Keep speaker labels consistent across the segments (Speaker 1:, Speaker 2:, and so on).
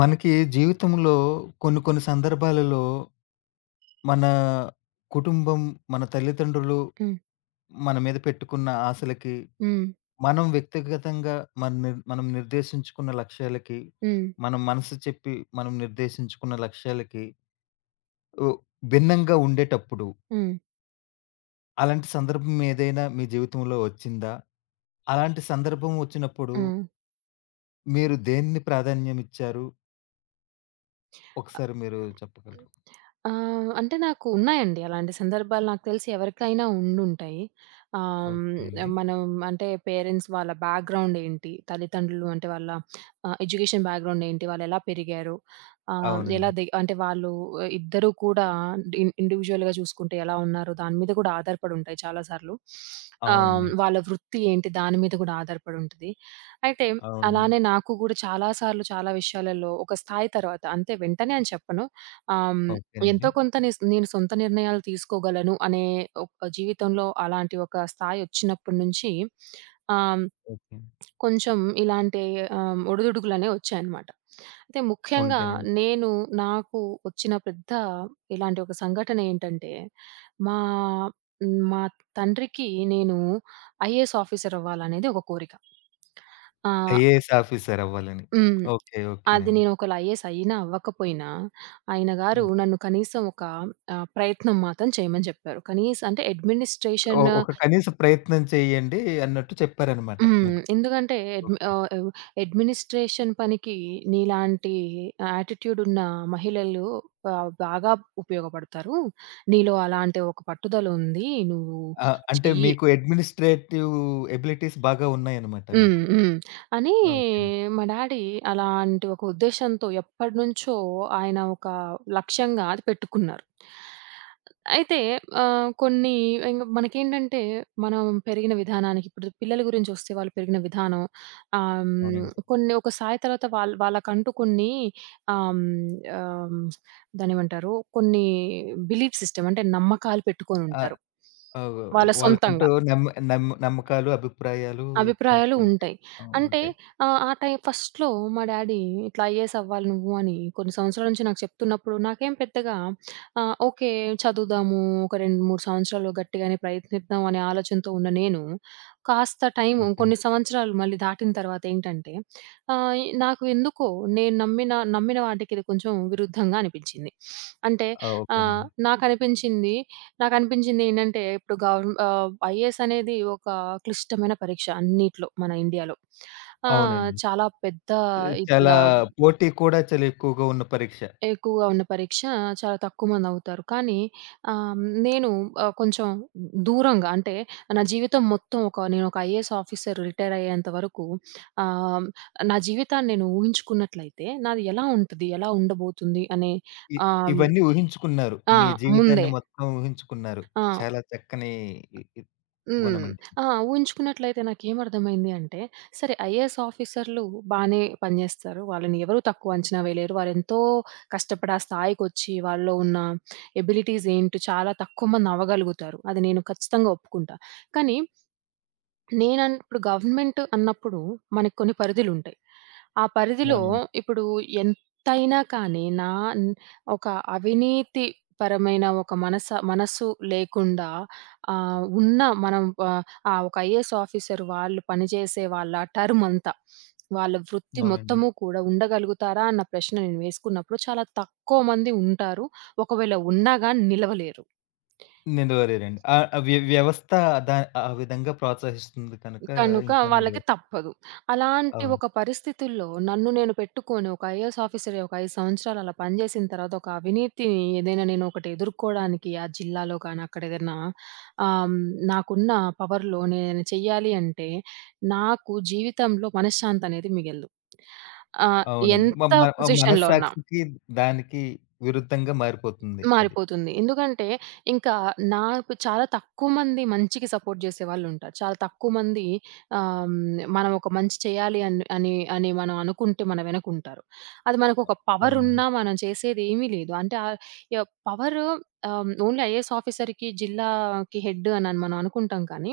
Speaker 1: మనకి జీవితంలో కొన్ని కొన్ని సందర్భాలలో మన కుటుంబం, మన తల్లిదండ్రులు
Speaker 2: హ్మ్.
Speaker 1: మన మీద పెట్టుకున్న ఆశలకి,
Speaker 2: హ్మ్.
Speaker 1: మనం వ్యక్తిగతంగా మన నిర్ మనం నిర్దేశించుకున్న లక్ష్యాలకి,
Speaker 2: హ్మ్.
Speaker 1: మన మనసు చెప్పి మనం నిర్దేశించుకున్న లక్ష్యాలకి ఉ భిన్నంగా ఉండేటప్పుడు,
Speaker 2: హ్మ్.
Speaker 1: అలాంటి సందర్భం ఏదైనా మీ జీవితంలో వచ్చిందా? అలాంటి సందర్భం వచ్చినప్పుడు
Speaker 2: హ్మ్.
Speaker 1: మీరు దేన్ని ప్రాధాన్యం ఇచ్చారు?
Speaker 2: ఆ!
Speaker 1: ఒకసారి మీరు చెప్పగలరు?
Speaker 2: అ! అంటే నాకు ఉన్నాయండి అలాంటి సందర్భాలు. నాకు తెలిసి ఎవరికైనా ఉండుంటాయి. ఆహ్,
Speaker 1: ఓకేనండి.
Speaker 2: హ్మ్, మనం అంటే పేరెంట్స్ వాళ్ళ బ్యాక్‌గ్రౌండ్ ఏంటి? తల్లిదండ్రులు అంటే వాళ్ళ ఎడ్యుకేషన్ బ్యాక్‌గ్రౌండ్ ఏంటి? వాళ్ళెలా పెరిగారు? ఆహ్,
Speaker 1: అవునండి.
Speaker 2: ఎలా ది అంటే వాళ్ళు ఇద్దరూ కూడా ఇండివిడ్యుయల్‌గా చూసుకుంటే ఎలా ఉన్నారు? దాని మీద కూడా ఆధారపడి ఉంటాయి చాలా సార్లు.
Speaker 1: అవునండి.
Speaker 2: వాళ్ళ వృత్తి ఏంటి? దాని మీద కూడా ఆధారపడి ఉంటది. అయితే
Speaker 1: అవునండి.
Speaker 2: అలానే నాకు కూడా చాలా సార్లు చాలా విషయాలలో ఒక స్థాయి తర్వాత అంతే వెంటనే అని చెప్పను. ఆహ్, హ్మ్
Speaker 1: ఓకేనండి.
Speaker 2: ఎంతో కొంత నేను సొంత నిర్ణయాలు తీసుకోగలను అనే ఒక జీవితంలో అలాంటి ఒక స్థాయొచ్చినప్పటి నుంచి ఆహ్,
Speaker 1: ఓకే.
Speaker 2: కొంచెం ఇలాంటి ఒడిదుడుకులనేవి వచ్చాయన్నమాట. అయితే ముఖ్యంగా
Speaker 1: ఉంటానండి.
Speaker 2: నేను నాకు వచ్చిన పెద్ద ఇలాంటి ఒక సంఘటన ఏంటంటే, మా మా తండ్రికి నేను ఐఏఎస్ ఆఫీసర్ అవ్వాలనేది ఒక కోరిక. ఆ!
Speaker 1: ఐఏఎస్ ఆఫీసర్ అవ్వాలని.
Speaker 2: హ్మ్.
Speaker 1: ఓకే.
Speaker 2: అది
Speaker 1: ఓకేనండి.
Speaker 2: నేను ఒకవేళ ఐఏఎస్ అయినా, అవ్వకపోయినా, ఆయన గారు
Speaker 1: ఓకే.
Speaker 2: నన్ను కనీసం ఒక ప్రయత్నం మాత్రం చేయమని చెప్పారు. కనీసం అంటే
Speaker 1: ఒ
Speaker 2: అడ్మినిస్ట్రేషన్.
Speaker 1: ఒక కనీస ప్రయత్నం చేయండి అన్నట్టు చెప్పారనమాట మీకు.
Speaker 2: ఎందుకంటే
Speaker 1: ఓకే.
Speaker 2: అడ్మినిస్ట్రేషన్ పనికి నీలాంటి యాటిట్యూడ్ ఉన్న మహిళలు బాగా ఉపయోగపడతారు. నీలో అలాంటి ఒక పట్టుదల ఉంది. నువ్వు
Speaker 1: ఆ! అంటే
Speaker 2: చెయ్యి.
Speaker 1: మీకు అడ్మినిస్ట్రేటివ్ ఎబిలిటీస్ బాగా ఉన్నాయన్నమాట
Speaker 2: హ్మ్.
Speaker 1: మీకు.
Speaker 2: హ్మ్. అని
Speaker 1: ఓకేనండి.
Speaker 2: మా డాడీ అలాంటి ఒక ఉద్దేశ్యంతో ఎప్పటినుంచో ఆయన ఒక లక్ష్యంగా అది పెట్టుకున్నారు. అయితే కొన్ని ఇంగ మనకేంటంటే మనం పెరిగిన విధానానికి ఇప్పుడు పిల్లల గురించొస్తే వాళ్ళు పెరిగిన విధానం ఆహ్, హ్మ్,
Speaker 1: అవునండి.
Speaker 2: కొన్ని ఒక స్థాయి తర్వాత వాళ్ళకంటూ కొన్ని ఆహ్, హ్మ్, ఆహ్, హ్మ్, దాన్నేమంటారు కొన్ని బిలీఫ్ సిస్టమ్ అంటే నమ్మకాలు
Speaker 1: ఆ!
Speaker 2: పెట్టుకొనుంటారు.
Speaker 1: ఆహ్,
Speaker 2: వాళ్ళ
Speaker 1: వాళ్ళకంటూ
Speaker 2: సొంతంగా.
Speaker 1: నమ్మ నమ్మ నమ్మకాలు, అభిప్రాయాలు
Speaker 2: అభిప్రాయాలు
Speaker 1: ఇట్లాంటివి ఉంటాయి.
Speaker 2: ఉంటాయి.
Speaker 1: ఆ!
Speaker 2: అంటే
Speaker 1: ఉంటాయి.
Speaker 2: ఆ టైం ఫస్ట్‌లో మా డ్యాడీ "ఇట్లా ఐఏఎస్ అవ్వాలి నువ్వు" అని కొన్ని సంవత్సరాల నుంచి నాకు చెప్తున్నప్పుడు నాకేం పెద్దగా ఓకే. చదువుదాము. ఒక 2, 3 సంవత్సరాలు గట్టిగానే ప్రయత్నిద్దాం అనే ఆలోచనతో ఉన్న నేను, కాస్త టైము
Speaker 1: ఓకే.
Speaker 2: కొన్ని సంవత్సరాలు మళ్ళీ దాటిన తర్వాత ఏంటంటే నాకు ఎందుకో నేను నమ్మిన నమ్మిన వాటికి ఇది కొంచెం విరుద్ధంగా అనిపించింది. అంటే
Speaker 1: ఆ!
Speaker 2: ఆహ్,
Speaker 1: ఓకేనండి.
Speaker 2: నాకనిపించింది నాకనిపించిందేంటంటే, ఇప్పుడు ఐఏఎస్ అనేది ఒక క్లిష్టమైన పరీక్ష అన్నిట్లో మన ఇండియాలో.
Speaker 1: అవునండి.
Speaker 2: చాలా పెద్ద
Speaker 1: చాలా
Speaker 2: ఇదిగా
Speaker 1: పోటీ కూడా చాలా ఎక్కువగా ఉన్న పరీక్ష.
Speaker 2: ఎక్కువగా ఉన్న పరీక్ష. చాలా తక్కువ మందవుతారు. కానీ ఆహ్, నేను కొంచెం దూరంగా అంటే, నా జీవితం మొత్తం ఒక నేనొక ఐఏఎస్ ఆఫీసర్ రిటైర్ అయ్యేంత వరకు ఆహ్, నా జీవితాన్ని నేను ఊహించుకున్నట్లయితే, నాది ఎలా ఉంటది? ఎలా ఉండబోతుంది? అనే
Speaker 1: ఇ
Speaker 2: ఆహ్,
Speaker 1: ఇవన్నీ ఊహించుకున్నారు.
Speaker 2: ఆ!
Speaker 1: మీ
Speaker 2: ముందే.
Speaker 1: జీవితాన్ని మొత్తం ఊహించుకున్నారు.
Speaker 2: ఆ!
Speaker 1: చాలా చక్కని ఇ ఇ
Speaker 2: హ్మ్.
Speaker 1: గుణమండి.
Speaker 2: ఆ! ఊహించుకున్నట్లయితే నాకేమర్థమైంది అంటే, సరే ఐఏఎస్ ఆఫీసర్‌లు బానే పనిజేస్తారు. వాళ్ళని ఎవరు తక్కువ అంచనా వేయలేరు. వారెంతో కష్టపడి ఆ స్థాయికొచ్చి, వాళ్ళలో ఉన్న ఎబిలిటీస్ ఏంటో చాలా తక్కువ మంది అవ్వగలుగుతారు. అది నేను ఖచ్చితంగా ఒప్పుకుంటా. కానీ ఇప్పుడు గవర్నమెంట్ అన్నప్పుడు మనకు కొన్ని పరిధులుంటాయి. ఆ పరిధిలో
Speaker 1: అవునండి.
Speaker 2: ఇప్పుడు ఎంతైనా కానీ నా న్ ఒక అవినీతి పరమైన ఒక మనస్సు లేకుండా ఉన్న మనం ఆహ్, ఆ! ఒక ఐఏఎస్ ఆఫీసర్ వాళ్ళు పనిచేసే వాళ్ళ టర్మ్ అంతా, వాళ్ళ వృత్తి
Speaker 1: అవునండి.
Speaker 2: మొత్తము కూడా ఉండగలుగుతారా అన్న ప్రశ్న నేను వేసుకున్నప్పుడు చాలా తక్కువ మంది ఉంటారు. ఒకవేళ ఉన్నా గాని నిలవలేరు.
Speaker 1: నెరవేరారండి. ఆ వ్యవస్థ ద ఆ విధంగా ప్రోత్సహిస్తుంది కనుక
Speaker 2: కనుక
Speaker 1: ఇంకా నెరవే
Speaker 2: వాళ్ళకి తప్పదు. అలాంటి
Speaker 1: అవును.
Speaker 2: ఒక పరిస్థితుల్లో నన్ను నేను పెట్టుకొని ఒక ఐఏఎస్ ఆఫీసర్ ఒక 5 సంవత్సరాలు అలా పనిచేసిన తర్వాత ఒక అవినీతిని ఏదైనా నేను ఒకటి ఎదుర్కోవడానికి ఆ జిల్లాలో గాని అక్కడ ఏదైనా ఆహ్, హ్మ్, నాకున్న పవర్‌లో నేను చెయ్యాలి అంటే నాకు జీవితంలో మనశ్శాంతి అనేది మిగలదు. ఆహ్,
Speaker 1: అవునండి. మ
Speaker 2: ఎంత
Speaker 1: మ
Speaker 2: పొజిషన్‌లో ఉన్న.
Speaker 1: మనస్సాక్షికి దానికి విరుద్ధంగా మారిపోతుంది అది.
Speaker 2: మారిపోతుంది. ఎందుకంటే, ఇంకా నాకు చాలా తక్కువ మంది మంచికి సపోర్ట్ జేసేవాళ్ళుంటారు. చాలా తక్కువ మంది మనం ఒక మంచి చేయాలి అన్ అని అని మనం అనుకుంటే మన వెనకుంటారు. అది మనకొక
Speaker 1: అవునండి.
Speaker 2: పవరున్నా మనం చేసేదేమీ లేదు. అంటే ఆహ్, య పవరు ఓన్లీ ఐఏఎస్ ఆఫీసర్‌కి, జిల్లాకి హెడ్ అనని మనం అనుకుంటాం కానీ,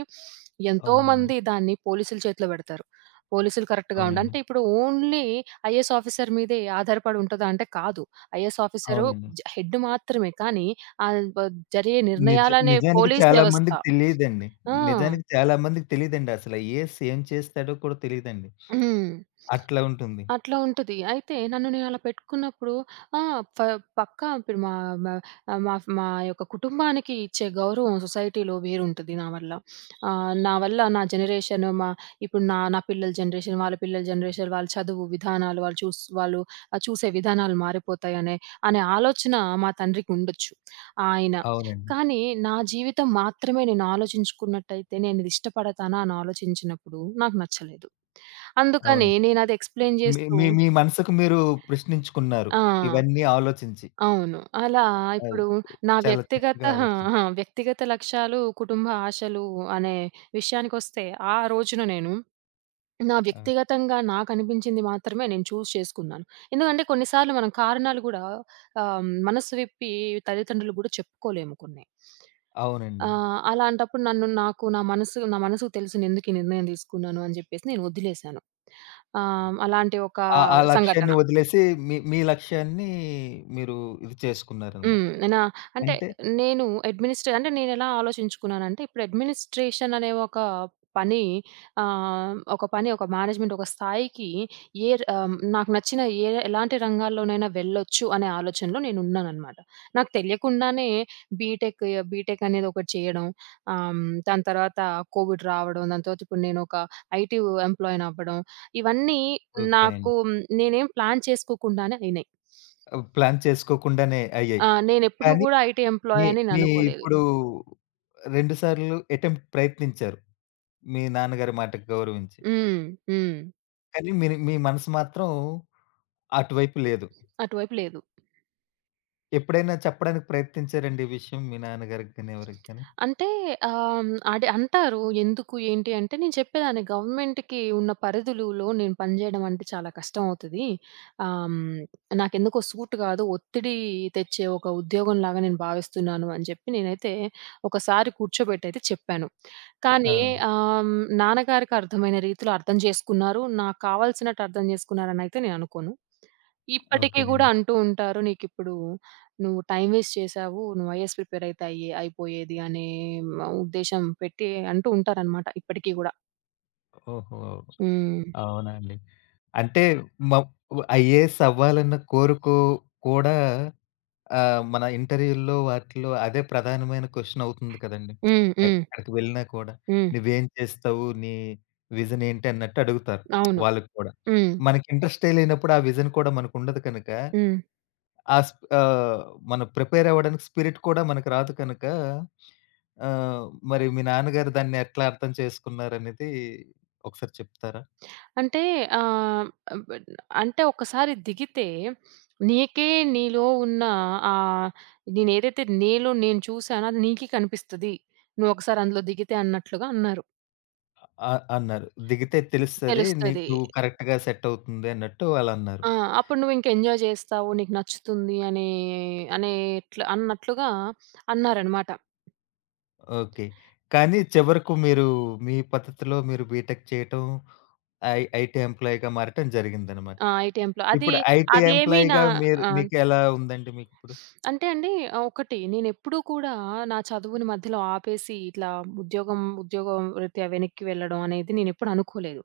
Speaker 1: అవునండి.
Speaker 2: ఎంతోమంది దాన్ని పోలీసుల చేతిలో బెడతారు. పోలీసులు కరెక్ట్‌గా ఉండ
Speaker 1: అవునండి.
Speaker 2: అంటే ఇప్పుడు ఓన్లీ ఐఏఎస్ ఆఫీసర్ మీదే ఆధారపడి ఉంటదా అంటే కాదు. ఐఏఎస్ ఆఫీసరు
Speaker 1: అవునండి.
Speaker 2: హెడ్ మాత్రమే. కానీ, ఆహ్, బ జరిగే
Speaker 1: నిజ
Speaker 2: నిర్ణయాలనే
Speaker 1: నిజానికి
Speaker 2: పోలీస్
Speaker 1: చాలా
Speaker 2: వ్యవస్థ.
Speaker 1: మందికి తెలీదండి.
Speaker 2: ఆ!
Speaker 1: నిజానికి చాలా మందికి తెలీదండి అసల. యేసు ఏం చేస్తాడో కూడా తెలీదండి.
Speaker 2: హ్మ్.
Speaker 1: అట్లా ఉంటుంది.
Speaker 2: అట్లా ఉంటది. అయితే నన్ను నేనలా పెట్టుకున్నప్పుడు ఆ! ఫ పక్కా ఇప్పుడు మా మా ఆహ్, మా మా యొక్క కుటుంబానికి ఇచ్చే గౌరవం సొసైటీలో వేరుంటది నా వల్ల. నా వల్ల నా జనరేషన్ మా ఇప్పుడు నా నా పిల్లల జనరేషన్, వాళ్ళ పిల్లల జనరేషన్, వాళ్ళ చదువు విధానాలు, వాళ్ళు చూసే విధానాలు మారిపోతాయనే అనే ఆలోచన మా తండ్రికుండొచ్చు. ఆయన
Speaker 1: అవునండి.
Speaker 2: కానీ నా జీవితం మాత్రమే నేను ఆలోచించుకున్నట్టయితే నేనిది ఇష్టపడతానా అని ఆలోచించినప్పుడు నాకు నచ్చలేదు. అందుకని
Speaker 1: అవును.
Speaker 2: నేనది ఎక్స్‌ప్లెయిన్
Speaker 1: మీ
Speaker 2: చేస్తూ
Speaker 1: మీ మీ మనసుకు మీరు ప్రశ్నించుకున్నారు.
Speaker 2: ఆ!
Speaker 1: ఇవన్నీ ఆలోచించి.
Speaker 2: అవును. అలా
Speaker 1: అవును.
Speaker 2: ఇప్పుడు నా
Speaker 1: చాలా
Speaker 2: వ్యక్తిగత
Speaker 1: చక్కగా
Speaker 2: ఆ! ఆ!
Speaker 1: ఆలోచించారు.
Speaker 2: వ్యక్తిగత లక్ష్యాలు, కుటుంబ ఆశలు అనే విషయానికొస్తే ఆ రోజున నేను నా
Speaker 1: ఆ!
Speaker 2: వ్యక్తిగతంగా నాకనిపించింది మాత్రమే నేను చూజ్ చేసుకున్నాను. ఎందుకంటే కొన్ని సార్లు మనం కారణాలు గూడా మనస్సు విప్పి తల్లిదండ్రులు గూడా చెప్పుకోలేము కొన్ని.
Speaker 1: అవునండి.
Speaker 2: అలాంటప్పుడు నన్ను నాకు నా మనసుకు తెలుసు నేనెందుకు ఈ నిర్ణయం తీసుకున్నాను అని జెప్పేసి నేను వదిలేశాను. అలాంటి ఒక
Speaker 1: ఆ ఆ లక్ష్యాన్ని
Speaker 2: సంఘటన.
Speaker 1: వదిలేసి మీ మీ లక్ష్యాన్ని మీరు ఇది చేసుకున్నారనమాట.
Speaker 2: హ్మ్. నా అంటే
Speaker 1: అంటే
Speaker 2: నేను అంటే నేనెలా ఆలోచించుకున్నానంటే, ఇప్పుడు అడ్మినిస్ట్రేషన్ అనే ఒక పని ఒక పని, ఒక మేనేజ్మెంట్, ఒక స్థాయికి నాకు నచ్చిన ఎలాంటి రంగాల్లోనైనా వెళ్ళొచ్చు అనే ఆలోచనలో నేనున్నాననమాట. నాకు తెలియకుండానే బీటెక్, బీటెక్ అనేది ఒకటి చేయడం, ఆహ్, దాని తర్వాత కోవిడ్ రావడం, దాని తర్వాత ఇప్పుడు నేనొక ఐటీ ఎంప్లాయీనవ్వడం, ఇవన్నీ
Speaker 1: ఓకేనండి.
Speaker 2: నాకు నేనేం ప్లాన్ చేసుకోకుండానే అయినాయి.
Speaker 1: ప్లాన్ చేసుకోకుండానే అయ్యాయి.
Speaker 2: ఆ! నేనెప్పుడూ
Speaker 1: కానీ
Speaker 2: గూడా ఐటీ
Speaker 1: మీ
Speaker 2: ఎంప్లాయీ అని
Speaker 1: మీ
Speaker 2: నేననుకోలేదు.
Speaker 1: ఇప్పుడు 2 సార్లు అటెంప్ట్ ప్రయత్నించారు. మీ నాన్నగారి మాటకు గౌరవించి.
Speaker 2: హ్మ్. హ్మ్.
Speaker 1: కానీ మీరు మీ మనసు మాత్రం అటువైపు లేదు.
Speaker 2: అటువైపు లేదు.
Speaker 1: ఎప్పుడైనా చెప్పడానికి ప్రయత్నించారండి ఈ విషయం మీ నాన్నగారికి గాని, ఎవరికి గాని?
Speaker 2: అంటే ఆహ్, అదే అంటారు. ఎందుకు ఏంటి అంటే నేను చెప్పేదాన్ని గవర్నమెంట్‌కి ఉన్న పరిధులులో నేను పనిచేయడం అంటే చాలా కష్టం అవుతది. ఆహ్, హ్మ్, నాకెందుకో సూట్ కాదు. ఒత్తిడి తెచ్చే ఒక ఉద్యోగంలాగా నేను భావిస్తున్నాను అని చెప్పి నేనైతే ఒకసారి కూర్చోబెట్టి అయితే చెప్పాను.
Speaker 1: ఆ!
Speaker 2: కానీ ఆహ్, హ్మ్, నాన్నగారికి అర్థమైన రీతిలో అర్థం చేసుకున్నారు. నాకు కావాల్సినట్టు అర్థం చేసుకున్నారనైతే నేను అనుకోను. ఇప్పటికి గూడా
Speaker 1: ఓకేనండి.
Speaker 2: అంటూ ఉంటారు. నీకిప్పుడు నువ్వు టైమ్ వేస్ట్ చేశావు. నువ్వు ఐఏఎస్ ప్రిపేర్ అయితే అయిపోయేది అనే ఉద్దేశ్యం పెట్టి అంటూ ఉంటారనమాట ఇప్పటికి గూడా.
Speaker 1: ఓహో!
Speaker 2: హ్మ్.
Speaker 1: అవునా అండి. అంటే మ ఐఏఎస్ అవ్వాలన్న కోరిక కూడా మన ఇంటర్వ్యూల్లో వాటిలో అదే ప్రధానమైన క్వెషన్ అవుతుంది కదండీ.
Speaker 2: హ్మ్. హ్మ్.
Speaker 1: ఎక్కడికి వెళ్ళినా కూడా.
Speaker 2: హ్మ్.
Speaker 1: "నువ్వేం చేస్తావు? నీ విజన్ ఏంటి?" అన్నట్టు అడుగుతారు
Speaker 2: అవును.
Speaker 1: వాళ్ళకి కూడా.
Speaker 2: హ్మ్.
Speaker 1: మనకి ఇంట్రెస్టే లేనప్పుడు ఆ విజన్ కూడా మనకుండదు కనుక
Speaker 2: హ్మ్.
Speaker 1: ఆ స్ప్ మనం ప్రిపేర్ అవ్వడానికి స్పిరిట్ కూడా మనకు రాదు కనుక ఆహ్, మరి మీ నాన్నగారు దాన్ని ఎట్లా అర్థం చేసుకున్నారనేది ఒకసారి చెప్తారా?
Speaker 2: అంటే ఆహ్, బ్ అంటే ఒక్కసారి దిగితే నీకే నీలో ఉన్న ఆహ్, నేనేదైతే నీలో నేను చూసానో అది నీకే కనిపిస్తది. నువ్వు ఒకసారి అందులో దిగితే అన్నట్లుగా అన్నారు.
Speaker 1: అన్నారు. దిగితే తెలుస్తది.
Speaker 2: తెలుస్తది.
Speaker 1: నువ్వు కరెక్ట్‌గా సెట్ అవుతుంది అన్నట్టు వాళ్ళన్నారు.
Speaker 2: ఆ! అప్పుడు నువ్వింక ఎంజాయ్ చేస్తావు. నీకు నచ్చుతుంది అనే అన్నట్లుగా అన్నారనమాట.
Speaker 1: ఓకే. కానీ చివరకు మీరు మీ పద్ధతిలో మీరు బీటెక్ చేయటం, ఐటీ ఎంప్లాయీగా మారటం జరిగిందనమాట.
Speaker 2: ఆ! ఏటీఎంలో. అది
Speaker 1: ఇప్పుడు ఐటీ
Speaker 2: అదేమి నా
Speaker 1: ఎంప్లాయీగా మీరు
Speaker 2: ఆ!
Speaker 1: మీకు ఎలా ఉందండి మీకిప్పుడు?
Speaker 2: అంటే అండి ఒకటి నేనెప్పుడూ కూడా నా చదువుని మధ్యలో ఆపేసి ఇట్లా ఉద్యోగం ఉద్యోగం రీత్యా వెనక్కి వెళ్ళడం అనేది నేనెప్పుడు అనుకోలేదు.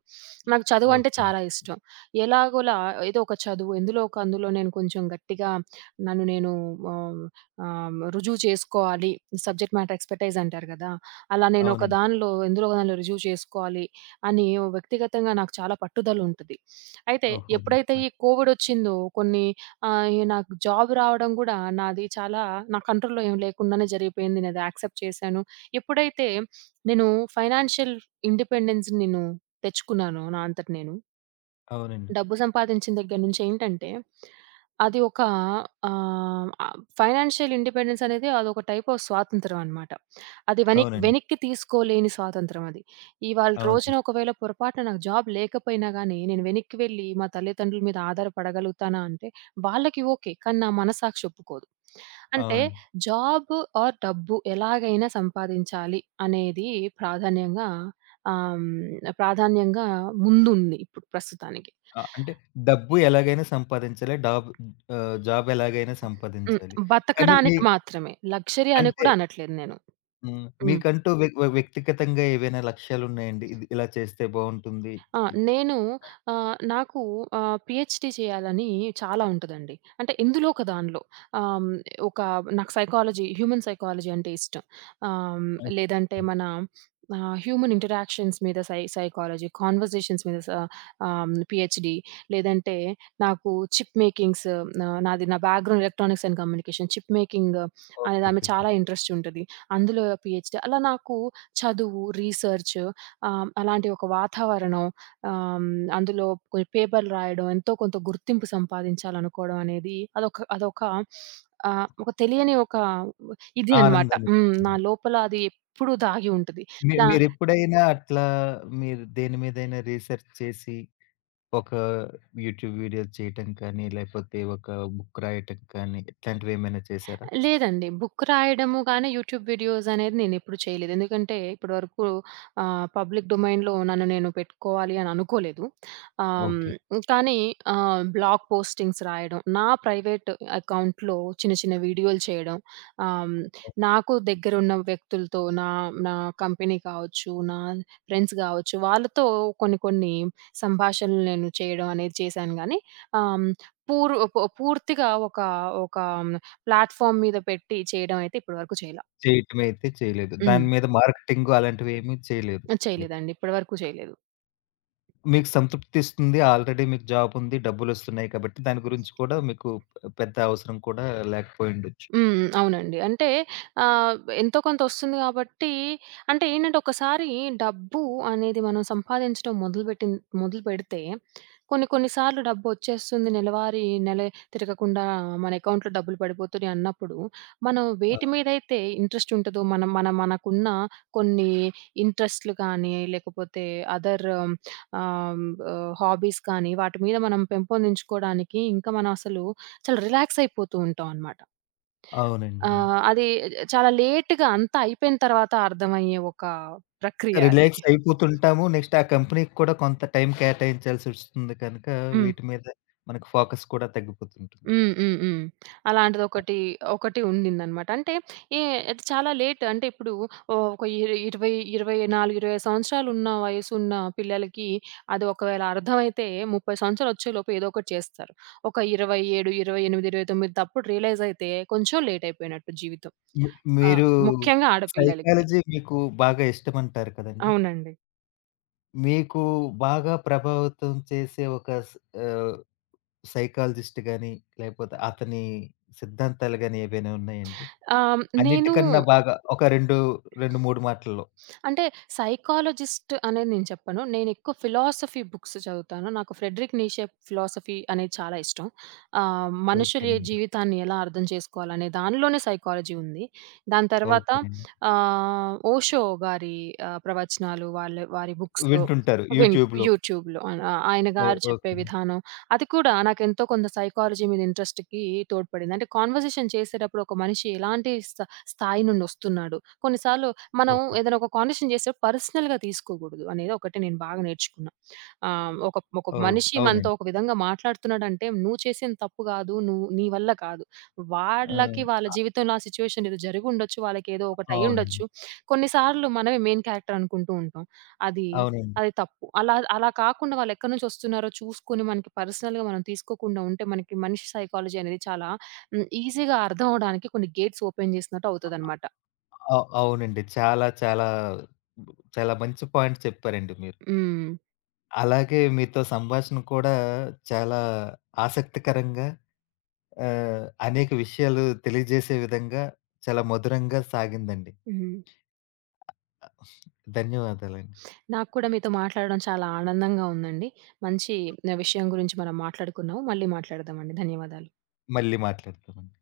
Speaker 2: నాకు చదువంటే
Speaker 1: ఓకే అండి.
Speaker 2: చాలా ఇష్టం. ఎలాగోలా ఏదో ఒక చదువు ఎందులో ఒక అందులో నేను కొంచెం గట్టిగా నన్ను నేను ఆహ్, ఆహ్, రుజువు చేసుకోవాలి. సబ్జెక్ట్ మ్యాటర్ ఎక్స్‌పర్టైజ్ అంటారు గదా! అలా నేను ఒక
Speaker 1: అవునండి.
Speaker 2: దానిలో ఎందులో ఒక దానిలో రుజువు చేసుకోవాలి అని వ్యక్తిగతంగా నాకు చాలా పట్టుదలుంటది. అయితే
Speaker 1: ఓహోహో!
Speaker 2: ఎప్పుడైతే ఈ
Speaker 1: అవునండి.
Speaker 2: కోవిడొచ్చిందో కొన్ని ఇగ నాకు జాబ్ రావడం గూడా నాది చాలా నా కంట్రోల్‌లో ఏం లేకుండానే జరిగిపోయింది. నేను అది యాక్సెప్ట్ చేశాను. ఎప్పుడైతే నేను ఫైనాన్షియల్ ఇండిపెండెన్స్‌ని నేను తెచ్చుకున్నానో నా అంతట నేను
Speaker 1: అవునండి.
Speaker 2: డబ్బు సంపాదించిన దగ్గర నుంచి ఏంటంటే, అది ఒక ఆహ్, ఆహ్, ఫైనాన్షియల్ ఇండిపెండెన్స్ అనేది అదొక టైప్ ఆఫ్ స్వాతంత్రం అనమాట. అది
Speaker 1: అవునండి.
Speaker 2: వెనక్కి తీసుకోలేని స్వాతంత్రం అది. ఇవాళ రోజున
Speaker 1: అవునండి.
Speaker 2: ఒకవేళ పొరపాటున నాకు జాబ్ లేకపోయినా గానీ, నేను వెనక్కి వెళ్లి మా తల్లిదండ్రుల మీద ఆధారపడగలుగుతానా అంటే, వాళ్ళకి ఓకే. కానీ నా మనస్సాక్షి ఒప్పుకోదు. అంటే
Speaker 1: అవును.
Speaker 2: జాబ్ ఆర్ డబ్బు ఎలాగైనా సంపాదించాలి అనేది ప్రాధాన్యంగా ఆహ్, హ్మ్, ప్రాధాన్యంగా ముందుంది ఇప్పుడు ప్రస్తుతానికి.
Speaker 1: అంటే డబ్బు ఎలాగైనా సంపాదించాలి. జాబ్ ఎలాగైనా
Speaker 2: హ్మ్.
Speaker 1: సంపాదించాలి. కానీ మీ
Speaker 2: బతకడానికి మాత్రమే. లగ్జరీ అని
Speaker 1: అంటే
Speaker 2: కూడా అనట్లేదు నేను.
Speaker 1: హ్మ్.
Speaker 2: హ్మ్.
Speaker 1: మీకంటూ వ్య వ్య వ్యక్తిగతంగా ఏవైనా లక్ష్యాలున్నాయండి? ఇది ఇలా చేస్తే బావుంటుంది.
Speaker 2: ఆ!
Speaker 1: ఇట్
Speaker 2: నేను నాకు పీహెచ్‌డీ చేయాలని చాలా ఉంటదండి. అంటే ఇందులో ఒక దానిలో ఆహ్, హ్మ్, ఒక నాకు సైకాలజీ, హ్యూమన్ సైకాలజీ అంటే ఇష్టం. ఆహ్, హ్మ్,
Speaker 1: ఓకే.
Speaker 2: లేదంటే మన హ్యూమన్ ఇంటరాక్షన్స్ మీద సైకాలజీ, కాన్వర్జేషన్స్ మీద పీహెచ్‌డీ లేదంటే నాకు చిప్ మేకింగ్స్. నాది నా background electronics and communication. Chip making
Speaker 1: okay.
Speaker 2: అనేది ఆమె
Speaker 1: ఓకే.
Speaker 2: చాలా ఇంట్రెస్ట్ ఉంటది. అందులో పీహెచ్‌డీ అలా నాకు చదువు, రీసెర్చ్ అలాంటి ఒక వాతావరణం. ఆహ్, హ్మ్. అందులో కొన్ని పేపర్‌లు రాయడం, ఎంతో కొంత గుర్తింపు సంపాదించాలనుకోవడం అనేది అదొక అదొక ఒక తెలియని ఒక ఇది అన్నమాట.
Speaker 1: ఆనందాన్ని
Speaker 2: హ్మ్. నా
Speaker 1: ఇస్తుంది.
Speaker 2: లోపల అది ఎప్పుడూ దాగి ఉంటది. దా
Speaker 1: మీరెప్పుడైనా అట్లా మీరు దేని మీదైనా రీసెర్చ్ చేసి ఒక యూట్యూబ్ వీడియో చేయటం కానీ, లేకపోతే ఒక బుక్ రాయటం కానీ ఇట్లాంటివేమైనా చేశారా?
Speaker 2: లేదండి. బుక్ రాయడము గాని, యూట్యూబ్ వీడియోస్ అనేది నేనెప్పుడు చేయలేదు. ఎందుకంటే, ఇప్పటి వరకు పబ్లిక్ డొమైన్‌లో నన్ను నేను పెట్టుకోవాలి అని అనుకోలేదు. ఆహ్,
Speaker 1: ఓకే.
Speaker 2: కానీ బ్లాగ్ పోస్టింగ్స్ రాయడం, నా ప్రైవేట్ అకౌంట్‌లో చిన్న, చిన్న వీడియోలు చేయడం, ఆహ్, హ్మ్, నాకు దగ్గరున్న వ్యక్తులతో నా నా కంపెనీ కావచ్చు, నా ఫ్రెండ్స్ గావచ్చు, వాళ్ళతో కొన్ని, కొన్ని సంభాషణలు నేను చేయడం అనేది చేశాను గానీ, ఆహ్, పూర్ పూ పూర్తిగా ఒక ఒక ప్లాట్‌ఫార్మ్ మీద పెట్టి చేయడం అయితే ఇప్పటి వరకు చేయలా.
Speaker 1: చేయటమైతే చేయలేదు. దాని
Speaker 2: హ్మ్.
Speaker 1: మీద మార్కెటింగ్ అలాంటివేమీ చేయలేదు మీరు.
Speaker 2: చేయలేదండి. ఇప్పటి వరకు చేయలేదు.
Speaker 1: మీకు సంతృప్తిస్తుంది. ఆల్రెడీ మీకు జాబుంది. డబ్బులొస్తున్నాయి కాబట్టి దాని గురించి కూడా మీకు పెద్ద అవసరం కూడా లేకపోయుండొచ్చు.
Speaker 2: హ్మ్. హ్మ్. అవునండి. అంటే ఆహ్, ఎంతో కొంత ఒస్తుంది గాబట్టి అంటే ఏంటంటే ఒకసారి డబ్బు అనేది మనం సంపాదించడం మొదలుపెడితే కొన్ని కొన్ని సార్లు డబ్బొచ్చేస్తుంది. నెల తిరగకుండా మన అకౌంట్‌లో డబ్బులు పడిపోతున్నాయి అన్నప్పుడు, మనం వేటి
Speaker 1: అవును.
Speaker 2: మీదైతే ఇంట్రెస్ట్ ఉంటదో మనం మనకున్న కొన్ని ఇంట్రెస్ట్‌లు కానీ, లేకపోతే అదర్ ఆహ్, ఆహ్, హాబీస్ కానీ వాటి మీద మనం పెంపొందించుకోడానికి ఇంకా మనం అసలు చాలా రిలాక్స్ అయిపోతూ ఉంటాం అనమాట.
Speaker 1: అవునండి.
Speaker 2: ఆ!
Speaker 1: అవును.
Speaker 2: అది చాలా లేట్‌గా అంతా అయిపోయిన తర్వాత అర్థమయ్యే ఒక ప్రక్రియ అది.
Speaker 1: రిలాక్స్ అయిపోతుంటాము. నెక్స్ట్ ఆ కంపెనీకి కూడా కొంత టైం కేటాయించాల్సొస్తుంది కనుక
Speaker 2: హ్మ్.
Speaker 1: వీటి మీద మనకు ఫోకస్ కూడా తగ్గిపోతుంటుంది.
Speaker 2: హ్మ్. హ్మ్. హ్మ్. అలాంటిదొకటి ఉండిందనమాట. అంటే ఏ అది చాలా లేట్ అంటే ఇప్పుడు ఓహ్, ఒక 20, 24, 25 సంవత్సరాలున్న వయసున్న పిల్లలకి అది ఒకవేళ అర్థమైతే 30 సంవత్సరాలు వచ్చేలోపు ఏదో ఒకటి చేస్తారు. ఒక 27, 28, 29 తప్పుడు రియలైజ్ అయితే కొంచెం లేట్ అయిపోయినట్టు జీవితం.
Speaker 1: మీ
Speaker 2: ఆ!
Speaker 1: మీరు
Speaker 2: ముఖ్యంగా ఆడపిల్లలకి.
Speaker 1: సైకాలజీ మీకు బాగా ఇష్టమంటారు కదండీ!
Speaker 2: అవునండి.
Speaker 1: మీకు బాగా ప్రభావితం చేసే ఒక ఆహ్ సైకాలజిస్ట్ గాని, లేపోతే అతని సిద్ధాంతాలు గాని ఏవైనా ఉన్నాయండి?
Speaker 2: ఆహ్, నేను
Speaker 1: అన్నిటికన్నా బాగా ఒక 2, 2, 3 మాటల్లో.
Speaker 2: అంటే సైకాలజిస్ట్ అనేది నేను చెప్పను. నేనెక్కువ ఫిలాసఫీ బుక్స్ చదువుతాను. నాకు 'ఫ్రెడరిక్ నీషే' ఫిలాసఫీ అనేది చాలా ఇష్టం. మనుషుల
Speaker 1: ఓకేనండి.
Speaker 2: జీవితాన్ని ఎలా అర్థం చేసుకోవాలనే దానిలోనే సైకాలజీ ఉంది. దాని తర్వాత
Speaker 1: ఓకేనండి.
Speaker 2: ఓషో గారి ప్రవచనాలు వారి బుక్స్.
Speaker 1: వింటుంటారు
Speaker 2: విన్
Speaker 1: యూట్యూబ్‌లో.
Speaker 2: యూట్యూబ్‌లో ఆయన ఆయన
Speaker 1: ఓహ్!
Speaker 2: గారు చెప్పే
Speaker 1: ఓకేనండి.
Speaker 2: విధానం అది కూడా నాకెంతో కొంత సైకాలజీ మీద ఇంట్రెస్ట్‌కి తోడ్పడింది. అంటే కాన్వర్జేషన్ చేసేటప్పుడు ఒక మనిషి ఎలాంటి స్థాయి నుండొస్తున్నాడు. కొన్ని సార్లు మనం
Speaker 1: ఓకే.
Speaker 2: ఏదైనా ఒక కాన్వర్జేషన్ చేసేటప్పుడు పర్సనల్‌గా తీసుకోకూడదు అనేది ఒకటి నేను బాగా నేర్చుకున్నా. ఒక ఒక
Speaker 1: ఓహ్!
Speaker 2: మనిషి మనతో
Speaker 1: అవునండి.
Speaker 2: ఒక విధంగా మాట్లాడుతున్నాడంటే, నువ్వు చేసింది తప్పు కాదు. నువ్వు నీ వల్ల కాదు.
Speaker 1: ఆ!
Speaker 2: వాళ్ళకి వాళ్ళ జీవితంలో ఆ సిట్యుయేషన్ ఏదో జరిగుండొచ్చు. వాళ్ళకేదో ఒకటి
Speaker 1: అవునండి.
Speaker 2: అయ్యుండొచ్చు. కొన్ని సార్లు మనమే మెయిన్ క్యారెక్టర్ అనుకుంటూ ఉంటాం. అది
Speaker 1: అవునండి.
Speaker 2: అది తప్పు. అలా అలా కాకుండా వాళ్ళు ఎక్కడి నుంచి వస్తున్నారో చూసుకొని మనకి పర్సనల్‌గా మనం తీసుకోకుండా ఉంటే మనకి మనిషి సైకాలజీ అనేది చాలా ఈజీగా అర్థం అవ్వడానికి కొన్ని గేట్స్ ఓపెన్ చేసినట్టు అవుతదనమాట.
Speaker 1: అవునండి. చాలా చాలా చాలా మంచి పాయింట్ చెప్పారండి మీరు.
Speaker 2: హ్మ్.
Speaker 1: అలాగే మీతో సంభాషణ కూడా చాలా ఆసక్తికరంగా అనేక విషయాలు తెలియజేసే విధంగా చాలా మధురంగా సాగిందండి.
Speaker 2: హ్మ్.
Speaker 1: ధన్యవాదాలండి.
Speaker 2: నాకు కూడా మీతో మాట్లాడడం చాలా ఆనందంగా ఉందండి. మంచి విషయం గురించి మనం మాట్లాడుకున్నాము. మళ్ళీ మాట్లాడదామండి. ధన్యవాదాలు.
Speaker 1: మళ్ళీ మాట్లాడతామండి.